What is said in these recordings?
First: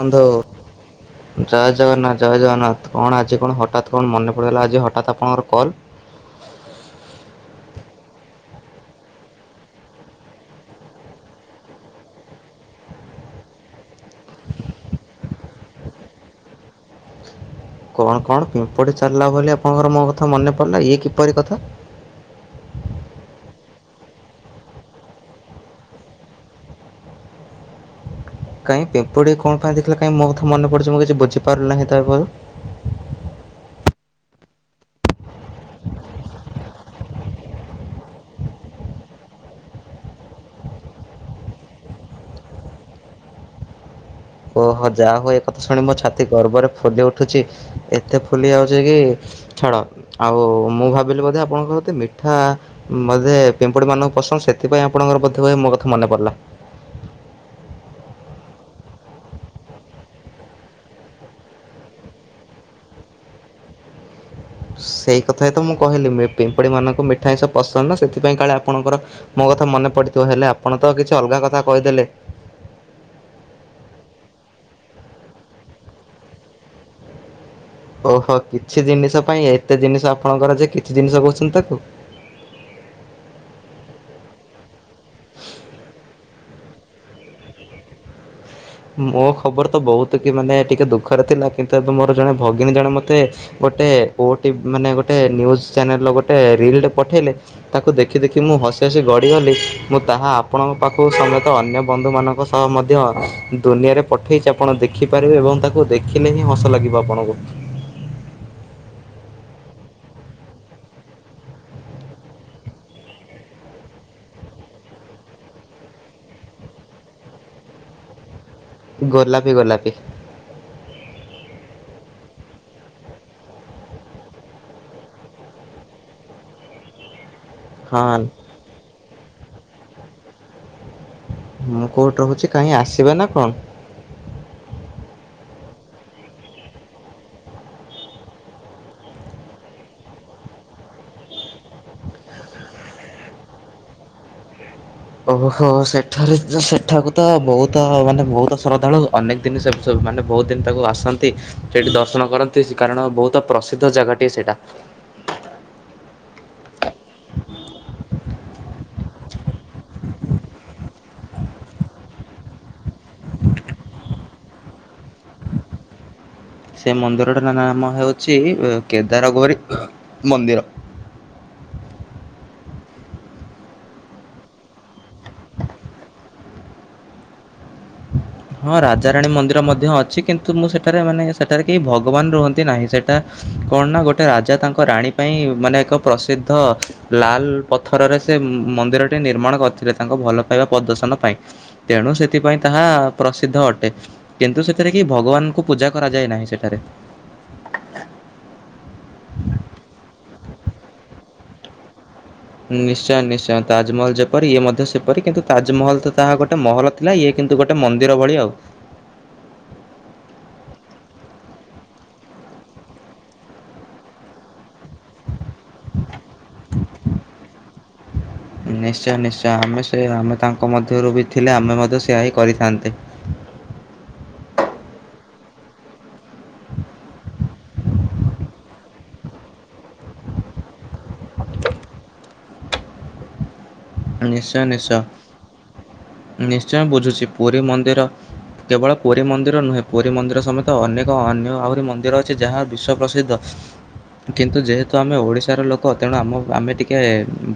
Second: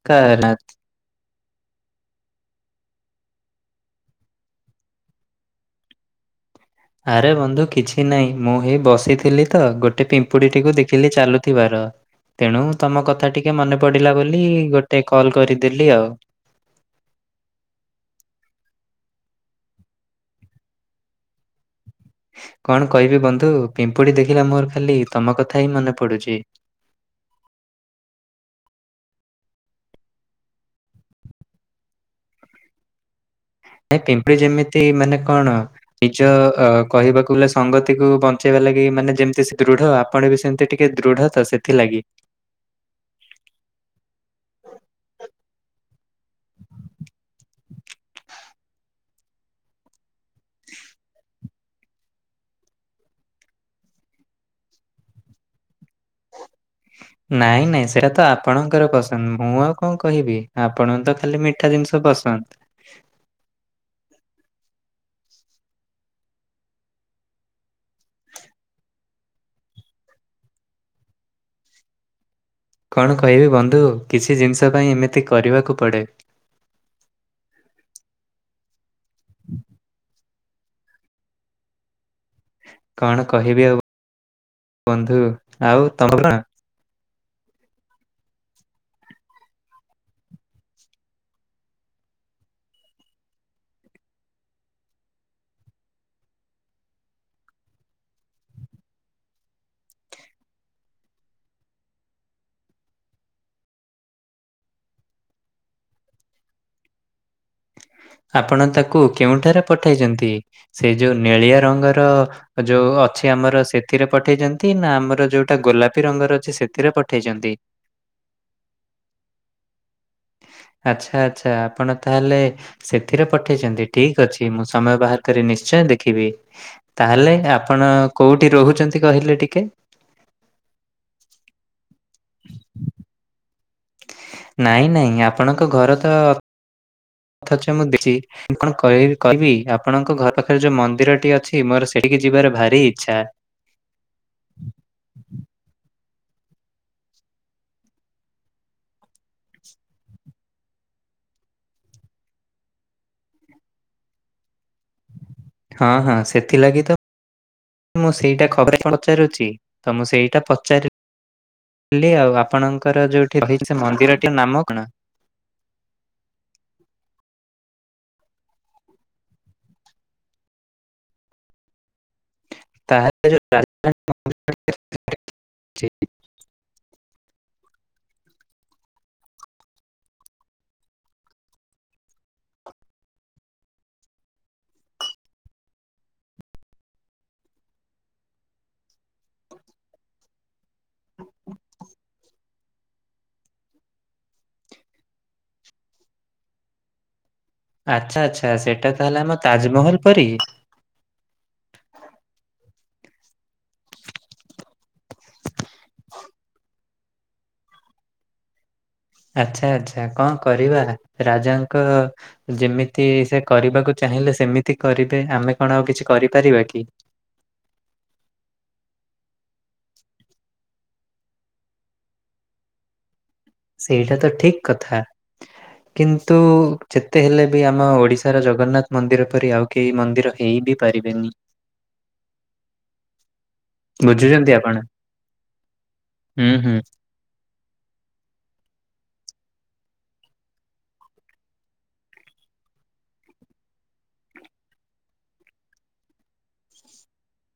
ବନ୍ଧୁ ନମସ୍କାର ଜୟ ଜଗନ୍ନାଥ ଜୟ ଜଗନ୍ନାଥ। କଣ ଆଜି କଣ ହଠାତ୍ କଣ ମନେ ପଡ଼ିଗଲା ଆଜି ହଠାତ୍ ଆପଣଙ୍କର କଲ୍। ଆରେ ବନ୍ଧୁ କିଛି ନାହିଁ ମୁଁ ହେଇ ବସିଥିଲି ତ ଗୋଟେ ପିମ୍ପୁଡିଟିକୁ ଦେଖିଲି ଚାଲୁଥିବାର ତେଣୁ ତମ କଥା ଟିକେ ମନେ ପଡ଼ିଲା ବୋଲି ଗୋଟେ କଲ କରିଦେଲି ଆଉ। [inaudible] କଣ କଣ ପିମ୍ପୁଡ଼ି ଚାଲିଲା ବୋଲି ଆପଣଙ୍କର ମୋ କଥା ମନେ ପଡିଲା ଇଏ କିପରି କଥା? କଣ କହିବି ବନ୍ଧୁ ପିମ୍ପୁଡି ଦେଖିଲା ମୋର ଖାଲି ତମ କଥା ହିଁ ମନେ ପଡୁଛି। [inaudible] କାଇଁ ପିମ୍ପୁଡି କଣ ପାଇଁ ଦେଖିଲ କାଇଁ ମୋ କଥା ମନେ ପଡଛି ମୁଁ କିଛି ବୁଝି ପାରୁିଲ ନାହିଁ ତରୁ [inaudible] ନାଇ ପିମ୍ପୁଡି ଯେମିତି ମାନେ କଣ ନିଜ ଅ କହିବାକୁ ଗଲେ ସଂଗତିକୁ ବଞ୍ଚେଇବା ଲାଗ ମାନେ ଯେମିତି ସେ ଦୃଢ ଆପଣ ବି ସେମିତି ଟିକେ ଦୃଢ ତ ସେଥିଲାଗି। [inaudible] ଓହୋ ଯାହା ହଉ ଏ କଥା ଶୁଣି ମୋ ଛାତି ଗର୍ବରେ ଫୁଲି ଉଠୁଛି ଏତେ ଫୁଲି ଯାଉଛି କି ଛାଡ ଆଉ ମୁଁ ଭାବିଲି ବୋଧେ ଆପଣଙ୍କତେ ମିଠା ବୋଧେ ପିମ୍ପୁଡି ମାନଙ୍କୁ ପସନ୍ଦ ସେଥିପାଇଁ ଆପଣଙ୍କର ବୋଧେହୁଏ ମୋ କଥା ମନେ ପଡିଲା। [inaudible] ନାଇଁ ନାଇଁ ସେଇଟା ତ ଆପଣଙ୍କର ପସନ୍ଦ ମୁଁ ଆଉ କଣ କହିବି ଆପଣଙ୍କୁ ତ ଖାଲି ମିଠା ଜିନିଷ ପସନ୍ଦ। [inaudible] ସେଇ କଥାଇ ତ ମୁଁ କହିଲି ପିମ୍ପୁଡି ମାନଙ୍କୁ ମିଠାଁ ସବୁ ପସନ୍ଦ ନା ସେଥିପାଇଁ କାଳେ ଆପଣଙ୍କର ମୋ କଥା ମନେ ପଡିଥିବ ହେଲେ ଆପଣ ତ କିଛି ଅଲଗା କଥା କହିଦେଲେ। କଣ କହିବି ବନ୍ଧୁ କିଛି ଜିନିଷ ପାଇଁ ଏମିତି କରିବାକୁ ପଡ଼େ। ଓହୋ କିଛି ଜିନିଷ ପାଇଁ ଏତେ ଜିନିଷ ଆପଣଙ୍କର ଯେ କିଛି ଜିନିଷ କହୁଛନ୍ତି ତାକୁ। କଣ କହିବି ଆଉ ବନ୍ଧୁ ଆଉ ତମ କଣ? ମୋ ଖବର ତ ବହୁତ କି ମାନେ ଟିକେ ଦୁଃଖରେ ଥିଲା କିନ୍ତୁ ଏବେ ମୋର ଜଣେ ଭଗିନୀ ଜଣେ ମତେ ଗୋଟେ ଓଟିଭି ମାନେ ଗୋଟେଜ ନିୟୁଜ୍ ଚାନେଲ ଗୋଟେ ରିଲଟେ ପଠେଇଲେ ତାକୁ ଦେଖି ଦେଖି ମୁଁ ହସି ହସି ଗଡ଼ିଗଲି ମୁଁ ତାହା ଆପଣଙ୍କ ପାଖକୁ ସମେତ ଅନ୍ୟ ବନ୍ଧୁମାନଙ୍କ ସହ ମଧ୍ୟ ଦୁନିଆରେ ପଠେଇଛି ଆପଣ ଦେଖିପାରିବେ ଏବଂ ତାକୁ ଦେଖିଲେ ହିଁ ହସ ଲାଗିବ ଆପଣଙ୍କୁ। ଆପଣ ତାକୁ କେଉଁଠାରେ ପଠେଇଛନ୍ତି ସେ ଯୋଉ ନେଳିଆ ରଙ୍ଗର ଯୋଉ ଅଛି ଆମର ସେଥିରେ ପଠେଇଛନ୍ତି ନା ଆମର ଯୋଉଟା ଗୋଲାପୀ ରଙ୍ଗର ଅଛି ସେଥିରେ ପଠେଇଛନ୍ତି। [inaudible] ଗୋଲାପୀ ଗୋଲାପୀ। ଆଚ୍ଛା ଆଚ୍ଛା ଆପଣ ତାହେଲେ ସେଥିରେ ପଠେଇଛନ୍ତି ଠିକ୍ ଅଛି ମୁଁ ସମୟ ବାହାର କରି ନିଶ୍ଚୟ ଦେଖିବି ତାହେଲେ ଆପଣ ହଁ କୋଉଠି ରହୁଛନ୍ତି କହିଲେ ଟିକେ। ମୁଁ କୋଉଠି ରହୁଛି କାହିଁ ଆସିବେ ନା କଣ? ନାଇଁ ନାଇଁ ଆପଣଙ୍କ ଘର ତ ଥା ମୁଁଛି କଣ କହିବି ଆପଣଙ୍କ ଘର ପାଖରେ ଯୋଉ ମନ୍ଦିର ଟି ଅଛି ମୋର ସେଠିକି ଯିବାର ଭାରି ଇଚ୍ଛା। ଓହୋ ସେଠାରେ ସେଠାକୁ ତ ବହୁତ ମାନେ ବହୁତ ଶ୍ରଦ୍ଧାଳୁ ଅନେକ ଦିନବୁ ମାନେ ବହୁତ ଦିନ ତାକୁ ଆସା ସେଠି ଦର୍ଶନ କରନ୍ତି, କାରଣ ବହୁତ ପ୍ରସିଦ୍ଧ ଜାଗାଟିଏ ସେଇଟା। ହଁ ହଁ ସେଥିଲାଗି ତ। ମୁଁ ସେଇଟା ଖବର ପଚାରୁଛି, ତ ମୁଁ ସେଇଟା ପଚାରି ହେ ଆଉ ଆପଣଙ୍କର ଯୋଉଠି ରହିଛି ମନ୍ଦିରଟି ନାମ କଣ? [inaudible] ସେ ମନ୍ଦିରଟା ନାମ ହେଉଛି- କେଦାରଗୌରି ମନ୍ଦିର। [inaudible] ତାହେଲେ [unintelligible] ହ [inaudible] ହଁ ରାଜାରାଣୀ ମନ୍ଦିର ମଧ୍ୟ ଅଛି କିନ୍ତୁ ମୁଁ ସେଠାରେ ମାନେ ସେଠାରେ କେହି ଭଗବାନ ରୁହନ୍ତି ନାହିଁ, ସେଇଟା କଣ ନା ଗୋଟେ ରାଜା ତାଙ୍କ ରାଣୀ ପାଇଁ ମାନେ ଏକ ପ୍ରସିଦ୍ଧ ଲାଲ ପଥରରେ ସେ ମନ୍ଦିରଟି ନିର୍ମାଣ କରିଥିଲେ ତାଙ୍କ ଭଲ ପାଇବା ପ୍ରଦର୍ଶନ ପାଇଁ, ତେଣୁ ସେଥିପାଇଁ ତାହା ପ୍ରସିଦ୍ଧ ଅଟେ କିନ୍ତୁ ସେଥିରେ କି ଭଗବାନଙ୍କୁ ପୂଜା କରାଯାଏ ନାହିଁ ସେଠାରେ। ଆଚ୍ଛା, ଆଚ୍ଛା, ସେଇଟା ତାହେଲେ ଆମ ତାଜମହଲ ପରି। ନିଶ୍ଚୟ, ନିଶ୍ଚୟ, ତାଜମହଲ ଯେପରି ଇଏ ମଧ୍ୟ ସେପରି କିନ୍ତୁ ତାଜମହଲ ତ ତାହା ଗୋଟେ ମହଲ ଥିଲା, ଇଏ କିନ୍ତୁ ଗୋଟେ ମନ୍ଦିର ଭଳି ଆଉ ଆଚ୍ଛା, ଆଛା, କଣ କରିବା? ରାଜାଙ୍କ ଯେମିତି ସେ କରିବାକୁ ଚାହିଁ ଚାହିଁଲେ ସେମିତି କରିବେ ଆମେ କଣ ଆଉ କିଛି କରିପାରିବା କି? ନିଶ୍ଚୟ, ନିଶ୍ଚୟ, ଆମେ ସେ ଆମେ ତାଙ୍କ ମଧ୍ୟରୁ ବି ଥିଲେ ଆମେ ମଧ୍ୟ ସେଆ ହିଁ କରିଥାନ୍ତେ। ସେଇଟା ତ ଠିକ କଥା। କିନ୍ତୁ ଯେତେ ହେଲେ ବି ଆମ ଓଡିଶାର ଜଗନ୍ନାଥ ମନ୍ଦିର ପରି ଆଉ କେହି ମନ୍ଦିର ହେଇବି ପାରିବେନି। ବୁଝୁଛନ୍ତି ନିଶ୍ଚୟ ଆପଣ ନିଶ୍ଚୟ [inaudible] ହୁଁ ହୁଁ ନିଶ୍ଚୟ ବୁଝୁଛି ପୁରୀ ମନ୍ଦିର କେବଳ ପୁରୀ ମନ୍ଦିର ନୁହେଁ, ପୁରୀ ମନ୍ଦିର ସମେତ ଅନେକ ଅନ୍ୟ ଆହୁରି ମନ୍ଦିର ଅଛି ଯାହା ବିଶ୍ଵ ପ୍ରସି ଦ୍ଧ।। ଦଶ [unintelligible] କିନ୍ତୁ ଯେହେତୁ ଆମେ ଓଡିଶାର ଲୋକ, ତେଣୁ ଆମ ଆମେ ଟିକେ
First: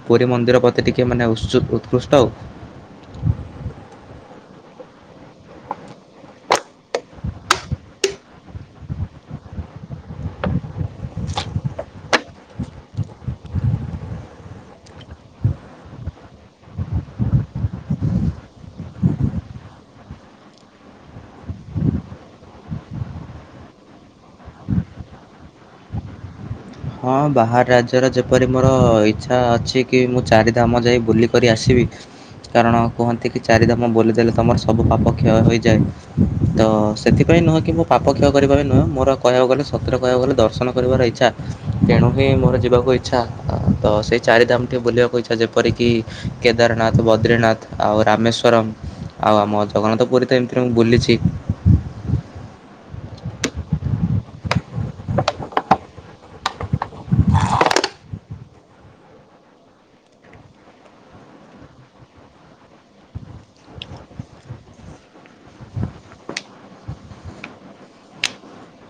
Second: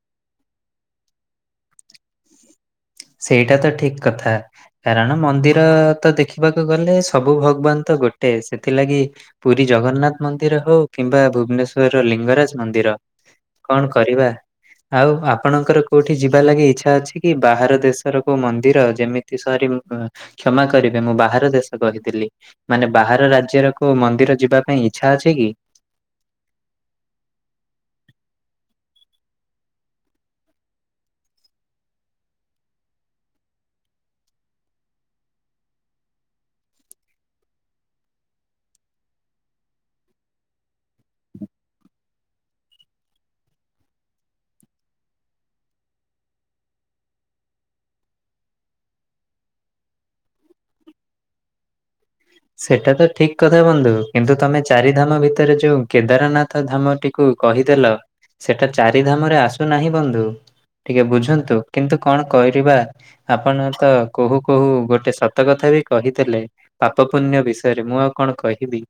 ପୁରୀ ମନ୍ଦିର ପ୍ରତି ଟିକେ କି ମାନେ ଉୁ ଉତ୍କୃଷ୍ଟ ହେଉ। ସେଇଟା ତ ଠିକ କଥା, କାରଣ ମନ୍ଦିର ତ ଦେଖିବାକୁ ଗଲେ ସବୁ ଭଗବାନ ତ ଗୋଟେ, ସେଥିଲାଗି ପୁରୀ ଜଗନ୍ନାଥ ମନ୍ଦିର ହଉ କିମ୍ବା ଭୁବନେଶ୍ଵରର ଲିଙ୍ଗରାଜ ମନ୍ଦିର କଣ କରିବା? ଆଉ ଆପଣଙ୍କର କୋଉଠି ଯିବା ଲାଗି ଇଚ୍ଛା ଅଛି କି ବାହାର ଦେଶର କଉ ମନ୍ଦିର ଯେମିତି, ସରି କ୍ଷମା କରିବେ ମୁଁ ବାହାର ଦେଶ କହିଥିଲି ମାନେ ବାହାର ରାଜ୍ୟରକୋଉ ମନ୍ଦିର ଯିବା ପାଇଁ ଇଚ୍ଛା ଅଛି କି? ହଁ ବାହାର ରାଜ୍ୟର ଯେପରି ମୋର ଇଚ୍ଛା ଅଛି କି ମୁଁ ଚାରିଧାମ ଯାଇ ବୁଲିକରି ଆସିବି। ଠିକ୍ [unintelligible] କାରଣ କୁହନ୍ତି କି -ଚାରିଦାମ ବୁଲିଦେଲେ ତମର ସବୁ ପାପ କ୍ଷୟ ହେଇଯାଏ, ତ ସେଥିପାଇଁ ନୁହଁ କି ମୋ ପାପ କ୍ଷୟ କରିବା ପାଇଁ ନୁହେଁ, ମୋର କହିବାକୁ ଗଲେ ସତରେ କହିବାକୁ ଗଲେ ଦର୍ଶନ କରିବାର ଇଚ୍ଛା। ତେଣୁ ହିଁ ମୋର ଯିବାକୁ ଇଛା, ତ ସେଇ ଚାରି ଦାମ ଟିକେ ବୁଲିବାକୁ ଇଚ୍ଛା, ଯେପରିକି କେଦାରନାଥ, ବଦ୍ରିନାଥ ଆଉ ରାମେଶ୍ଵରମ୍। ଆଉ ଆମ ଜଗନ୍ନାଥ ପୁରୀ ତ ଏମିତିରେ ମୁଁ ବୁଲିଛି। ସେଟା ତ ଠିକ କଥା ବନ୍ଧୁ କିନ୍ତୁ ତମେ ଚାରି ଧାମ ଭିତରେ ଯୋଉ କେଦାରନାଥ ଧାମ ଟିକୁ କହିଦେଲ, ସେଟା ଚାରି ଧାମରେ ଆସୁନାହିଁ ବନ୍ଧୁ। ଟିକେ ବୁଝନ୍ତୁ କିନ୍ତୁ କଣ କରିବା ଆପଣ ତ କହୁ କହୁ ଗୋଟେ ସତ କଥା ବି କହିଥିଲେ, ପାପ ପୁଣ୍ୟ ବିଷୟରେ, ମୁଁ ଆଉ କଣ କହିବି?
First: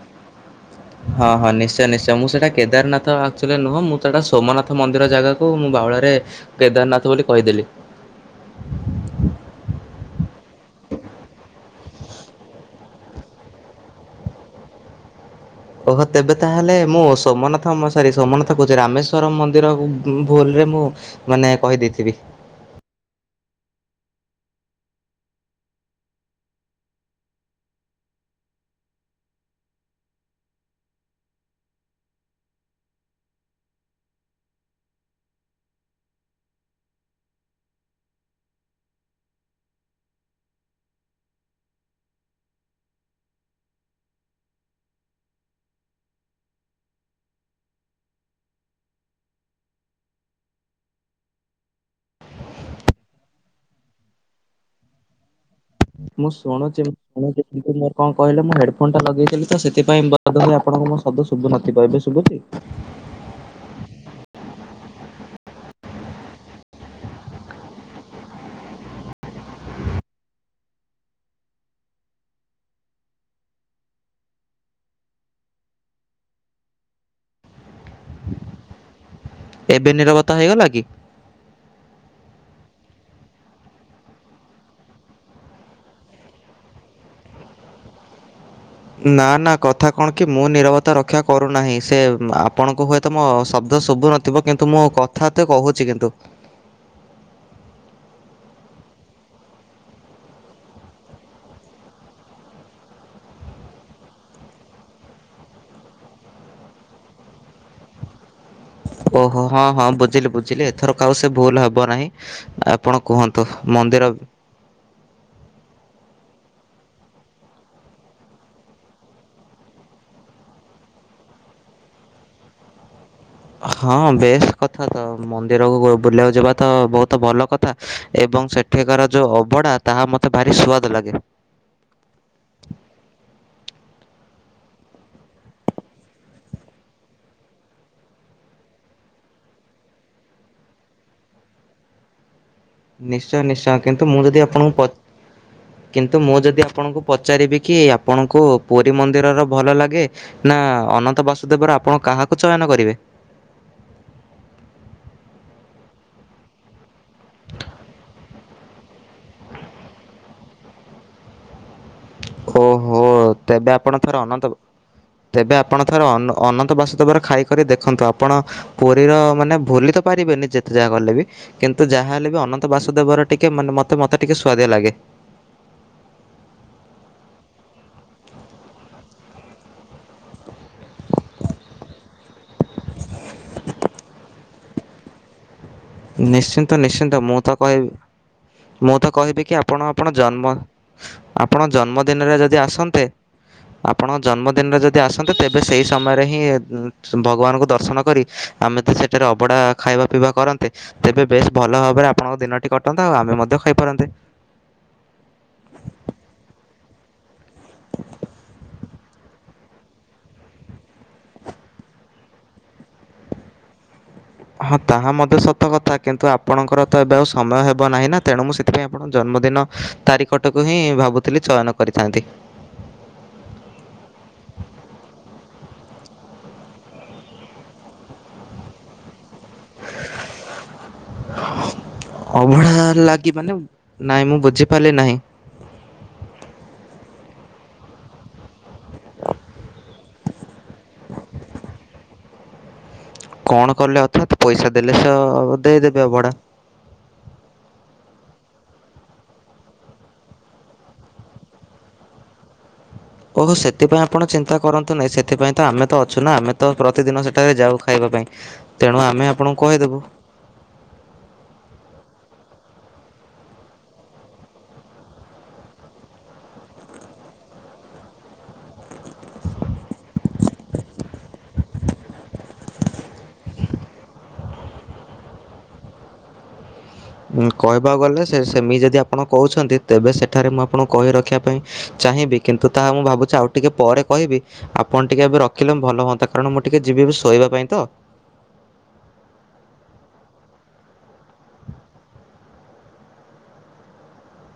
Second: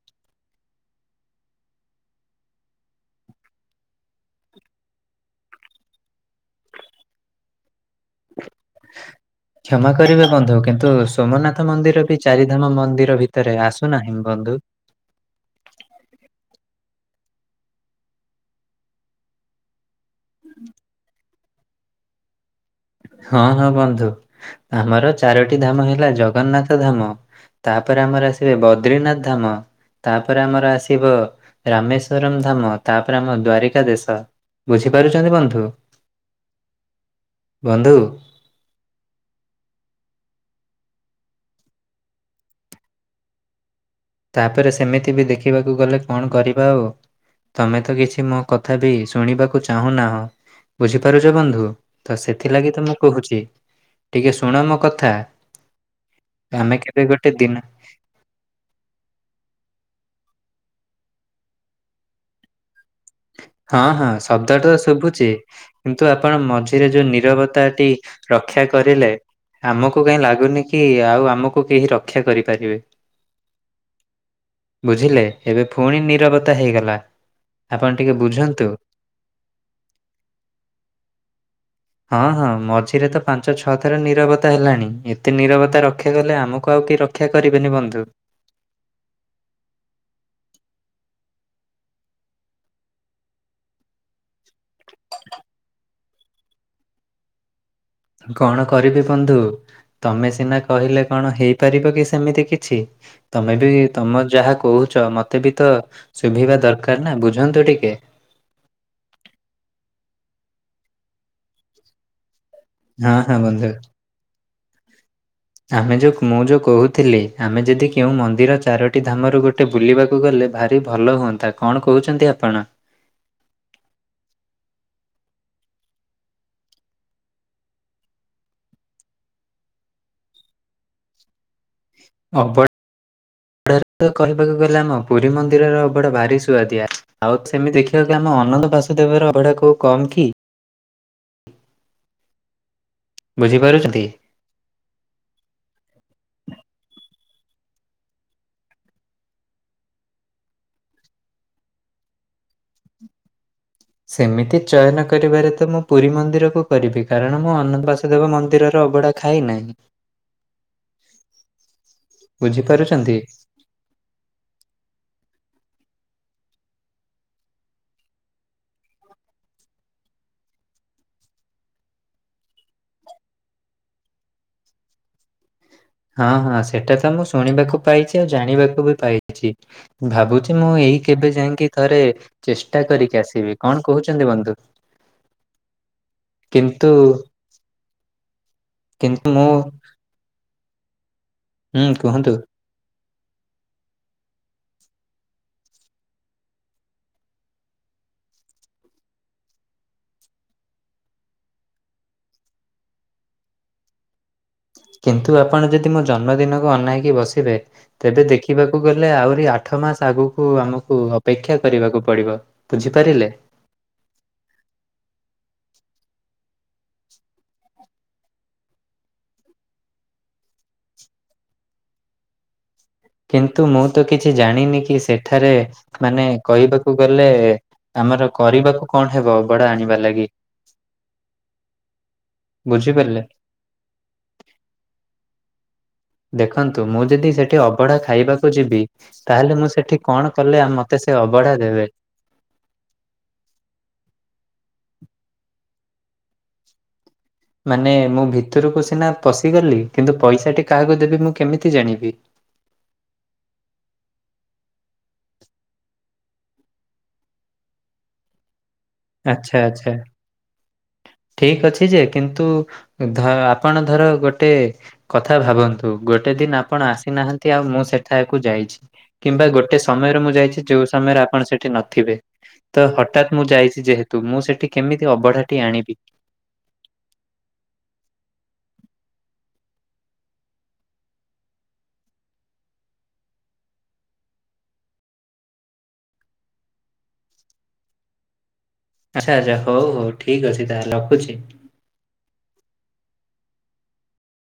ହଁ ହଁ ନିଶ୍ଚୟ, ନିଶ୍ଚୟ, ମୁଁ ସେଇଟା କେଦାରନାଥ ଆକୁଚୁଆଲି ନୁହଁ, ମୁଁ ସେଟା ସୋମନାଥ ମନ୍ଦିର ଜାଗାକୁ ମୁଁ ବା ଫଳରେ କେଦାରନାଥ ବୋଲି କହିଦେଲି। [inaudible] କ୍ଷମା କରିବେ ବନ୍ଧୁ କିନ୍ତୁ ସୋମନାଥ ମନ୍ଦିର ବି ଚାରିଧାମ ମନ୍ଦିର ଭିତରେ ଆସୁନାହିଁ ବନ୍ଧୁ। [inaudible] ଓହୋ ତେବେ ତାହେଲେ ମୁଁ ସୋମନାଥ ମ ସରି ସୋମନାଥ କହୁଛି ରାମେଶ୍ଵରମ ମନ୍ଦିର ଭୁଲରେ ମୁଁ ମାନେ କହିଦେଇଥିବି। ହଁ ହଁ ବନ୍ଧୁ ଆମର ଚାରୋଟି ଧାମ ହେଲା ଜଗନ୍ନାଥ ଧାମ ତାପରେ ଆମର ଆସିବେ ବଦ୍ରିନାଥ ଧାମ ତାପରେ ଆମର ଆସିବ ରାମେଶ୍ୱରମ ଧାମ ତାପରେ ଆମ ଦ୍ଵାରିକା ଦେଶ ବୁଝିପାରୁଛନ୍ତି ବନ୍ଧୁ? ବନ୍ଧୁ ତାପରେ ସେମିତି ବି ଦେଖିବାକୁ ଗଲେ କଣ କରିବା ଆଉ ତମେ ତ କିଛି ମୋ କଥା ବି ଶୁଣିବାକୁ ଚାହୁଁ ନାହଁ ବୁଝିପାରୁଛ ବନ୍ଧୁ ତ ସେଥିଲାଗି ତ ମୁଁ କହୁଛି ଟିକେ ଶୁଣ ମୋ କଥା। ମୁଁ ଆମେ ଶୁଣୁଛି କେବେ ମୁଁ ଗୋଟେ ଶୁଛି ଦିନ କିନ୍ତୁ ମୋର କଣ କହିଲେ ମୁଁ ଫୋନ ଟା ଲଗେଇଥିଲି ତ ସେଥିପାଇଁ ବଧ ହୁଏ ଆପଣଙ୍କୁ ମୋ ଶବଦ ଶୁଭୁନଥିବ ଏବେ ଶୁଭୁଛି [inaudible] ହଁ ହଁ ଶବ୍ଦଟା ତ ଶୁଭୁଛି କିନ୍ତୁ ଆପଣ ମଝିରେ ଯୋଉ ନିରବତାଟି ରକ୍ଷା କରିଲେ ଆମକୁ କାଇଁ ଲାଗୁନି କି ଆଉ ଆମକୁ କେହି ରକ୍ଷା କରିପାରିବେ। ବୁଝିଲେ ଏବେ ଫୁଣି ନିରବତା ହେଇଗଲା। ଆପଣ ଟିକେ ବୁଝନ୍ତୁ। ଏବେ ନିରବତ୍ତା ହେଇଗଲା କି? ହଁ ହଁ ମଝିରେ ତ ପାଞ୍ଚ ଛଅ ଥର ନିରବତା ହେଲାଣି ଏତେ ନିରବତା ରକ୍ଷା କଲେ ଆମକୁ ଆଉ ରକ୍ଷା କରିବେନି ବନ୍ଧୁ। ନା ନା କଥା କଣ କି ମୁଁ ନିରବତା ରକ୍ଷା କରୁନାହିଁ ସେ ଆପଣଙ୍କୁ ହୁଏତ ମୋ ଶବ୍ଦ ଶୁଭୁ ନଥିବ କିନ୍ତୁ ମୁଁ କଥା ତେ କହୁଛି କିନ୍ତୁ। [inaudible] କଣ କରିବି ବନ୍ଧୁ ତମେ ସିନା କହିଲେ କଣ ହେଇପାରିବ କି ସେମିତି କିଛି। ତମେ ବି ତମ ଯାହା କହୁଛ ମତେ ବି ତ ଶୁଭିବା ଦରକାର ନା ବୁଝନ୍ତୁ ଟିକେ। [inaudible] ଓହୋ ହଁ ହଁ ବୁଝିଲି ବୁଝିଲି ଏଥର କ ଆଉ ସେ ଭୁଲ ହେବ ନାହିଁ। ଆପଣ ହଁ ହଁ କୁହନ୍ତୁ ବନ୍ଧୁ ମନ୍ଦିର ଆମେ ଯୋଉ ମୁଁ ଯେଉଁ କହୁଥିଲି ଆମେ ଯଦି କେଉଁ ମନ୍ଦିର ଚାରୋଟି ଧାମରୁ ଗୋଟେ ବୁଲିବାକୁ ଗଲେ ଭାରି ଭଲ ହୁଅନ୍ତା କଣ କହୁଛନ୍ତି ଆପଣ? ହଁ ବେଶ କଥା ତ ମନ୍ଦିରକୁ ବୁଲିବାକୁ ଯିବା ତ ବହୁତ ଭଲ କଥା ଏ ଏବଂ ସେଠିକାର ଯଉ ଅବଡ଼ା ତାହା ମୋତେ ଭାରି ସୁ୍ଆଦ ଲାଗେ ଅବଢାରେ କହିବାକୁ ଗଲେ ଆମ ପୁରୀ ମନ୍ଦିରର ଅବଡା ଭାରି ସୁଆଦିଆ ଆଉ ସେମିତି ଦେଖିବାକୁ ଆମ ଅନନ୍ଦ ବାସ ଦେବର ଅବଢ଼ା କଉ କମ୍ କି? ନିଶ୍ଚୟ ନିଶ୍ଚୟ କିନ୍ତୁ ବୁଝିପାରୁଛନ୍ତି? ମୁଁ ଯଦି ଆପଣଙ୍କୁ ପ କିନ୍ତୁ ମୁଁ ଯଦି ଆପଣଙ୍କୁ ପଚାରିବି କି ଆପଣଙ୍କୁ ପୁରୀ ମନ୍ଦିରର ଭଲ ଲାଗେ ନା ଅନନ୍ତ ବାସୁଦେବର ଆପଣ କାହାକୁ ଚୟନ କରିବେ। [inaudible] ସେମିତି ଚୟନ କରିବାରେ ତ ମୁଁ ପୁରୀ ମନ୍ଦିର କୁ କରିବି କାରଣ ମୁଁ ଅନନ୍ତ ବାସୁଦେବ ମନ୍ଦିରର ଅବଢା ଖାଇ ନାହିଁ। ଓହୋ ବୁଝିପାରୁଛନ୍ତି? ତେବେ ଆପଣଥର ଅନନ୍ତ ତେବେ ଆପ ଆପଣ ଥର ଅନ ଅନନ୍ତ ବାସୁଦେବର ଖାଇକରି ଦେଖନ୍ତୁ ଆପଣ ପୁରୀର ମାନେ ଭୁଲି ତ ପାରିବେନି ଯେତେ ଯାହା କଲେ ବି କିନ୍ତୁ ଯାହା ହେଲେ ବି ଅନନ୍ତ ବାସୁଦେବ ର ଟିକେ ମାନେ ମତେ ମତେ ଟିକେ ସୁଆଦିଆ ଲାଗେ। [inaudible] ହଁ ହଁ ସେଟା ତ ମୁଁ ଶୁଣିବାକୁ ପାଇଛି ଆଉ ଜାଣିବାକୁ ବି ପାଇଛି ଭାବୁଛି ମୁଁ ଏଇ କେବେ ଯାଇକି ଥରେ ଚେଷ୍ଟା କରିକି ଆସିବି କଣ କହୁଛନ୍ତି ବନ୍ଧୁ। ନିଶ୍ଚିନ୍ତ କିନ୍ତୁ ନିଶ୍ଚିନ୍ତ ମୁଁ ତ କହିବି ମୁଁ ତ କହିବି କି ଆପଣ ଆପଣ ଜନ୍ମ ଆପଣ ଜନ୍ମଦିନରେ ଯଦି ଆସନ୍ତେ ହ ଆପଣ ଜନ୍ମଦିନରେ ଯଦି ଆସନ୍ତେ ତେବେ ସେଇ ସମୟରେ ହିଁ ଭଗବାନଙ୍କୁ ଦର୍ଶନ କରି ଆମେ ଯଦି ସେଠାରେ ଅବଡ଼ା ଖାଇବା ପିଇବା କରନ୍ତେ। ତେବେ ବେଶ ଭଲ ଭାବରେ ଆପଣଙ୍କ ଦିନଟି କଟନ୍ତତା ଆଉ ଆମେ ମଧ୍ୟ ଖାଇପାରନ୍ତେ। କିନ୍ତୁ ଆପଣ ଯଦି ମୋ ଜନ୍ମଦିନକୁ ଅନାଇ ବସିବେ ତେବେ ଦେଖିବାକୁ ଗଲେ ଆହୁରି ଆଠ ମାସ ଆଗକୁ ଆମକୁ ଅପେକ୍ଷା କରିବାକୁ ପଡିବ ବୁଝିପାରିଲେ। ହଁ ତାହା ମଧ୍ୟ ସତ କଥା କିନ୍ତୁ ଆପଣଙ୍କର ତ ଏବେ ଆଉ ସମୟ ହେବ ନାହିଁ ନା ତେଣୁ ମୁଁ ସେଥିପାଇଁ ଆପଣ ଜନ୍ମ ଜନ୍ମ ଦିନ ତାରି କଟକୁ ହିଁ ଭାବୁଥିଲି ଚୟନ କରିଥାନ୍ତି। ହ କିନ୍ତୁ ମୁଁ ତ କିଛି ଜାଣିନି କି ସେଠାରେ ମାନେ କହିବାକୁ ଗଲେ ଆମର କରିବାକୁ କଣ ହେବ ଅବଡା ଆଣିବା ଲାଗି? ଅଭଢା ବୁଝିପାରିଲେ? ଲାଗି ମାନେ ନାଇଁ ମୁଁ ବୁଝିପାରିଲି ନାହିଁ? ଦେଖନ୍ତୁ ମୁଁ ଯଦି ସେଠି ଅବଢା ଖାଇବାକୁ ଯିବି ତାହେଲେ ମୁଁ ସେଠି କଣ କଲେଉ ମତେ ସେ ଅବଢା ଦେବେ? କଣ କଲେ ଅଥାତ୍ ପଇସା ଦେଲେ ସେ ଦେଇଦେବେ ଅବଢା? ମାନେ ମୁଁ ଭିତରକୁ ସିନା ପଶିଗଲି କିନ୍ତୁ ପଇସାଟି କାହାକୁ ଦେବି ମୁଁ କେମିତି ଜାଣିବି? ଃ ଓହୋ ସେଥିପାଇଁ ଆପଣ ଚିନ୍ତା କରନ୍ତୁ ନାହିଁ ସେଥିପାଇଁ ତ ଆମେ ତ ଅଛୁ ନା ଆମେ ତ ପ୍ରତିଦିନ ସେଠାରେ ଯାଉ ଖାଇବା ପାଇଁ ତେଣୁ ଆମେ ଆପଣଙ୍କୁ କହିଦେବୁ। [inaudible] ଠିକ ଅଛି ଯେ କିନ୍ତୁ ଧ ଆପଣ ଧର ଗୋଟେ କଥା ଭାବନ୍ତୁ ଗୋଟେ ଦିନ ଆପଣ ଆସିନାହାନ୍ତି ଆଉ ମୁଁ ସେଠାକୁ ଯାଇଛି କିମ୍ବା ଗୋଟେ ସମୟରେ ମୁଁ ଯାଇଛି ଯୋଉ ସମୟରେ ଆପ ଆପଣ ସେଠି ନଥିବେ ତ ହଠାତ୍ ମୁଁ ଯାଇଛି ଯେହେତୁ ମୁଁ ସେଠି କେମିତି ଅବଢା ଆଣିବି? କହିବାକୁ ଗଲେ ସେ ସେମି ଯଦି ଆପଣ କହୁଛନ୍ତି ତେବେ ସେଠାରେ ମୁଁ ଆପଣଙ୍କୁ କହି ରଖିବା ପାଇଁ ଚେ ଚାହିଁବି କିନ୍ତୁ ତାହା ମୁଁ ଭାବୁଛି ଆଉ ଟିକେ ପରେ କହିବି ଆପଣ ଟିକେ ଏବେ ରଖିଲେ ବି ଭଲ ହୁନ୍ତା କାରଣ ମୁଁ ଟିକେ ଯିବି ଶୋଇବା ପାଇଁ ତ। ଆଛା ଆଚ୍ଛା ହଉ ହଉ ଠିକ ଅଛି ତାହେଲେ ରଖୁଛି।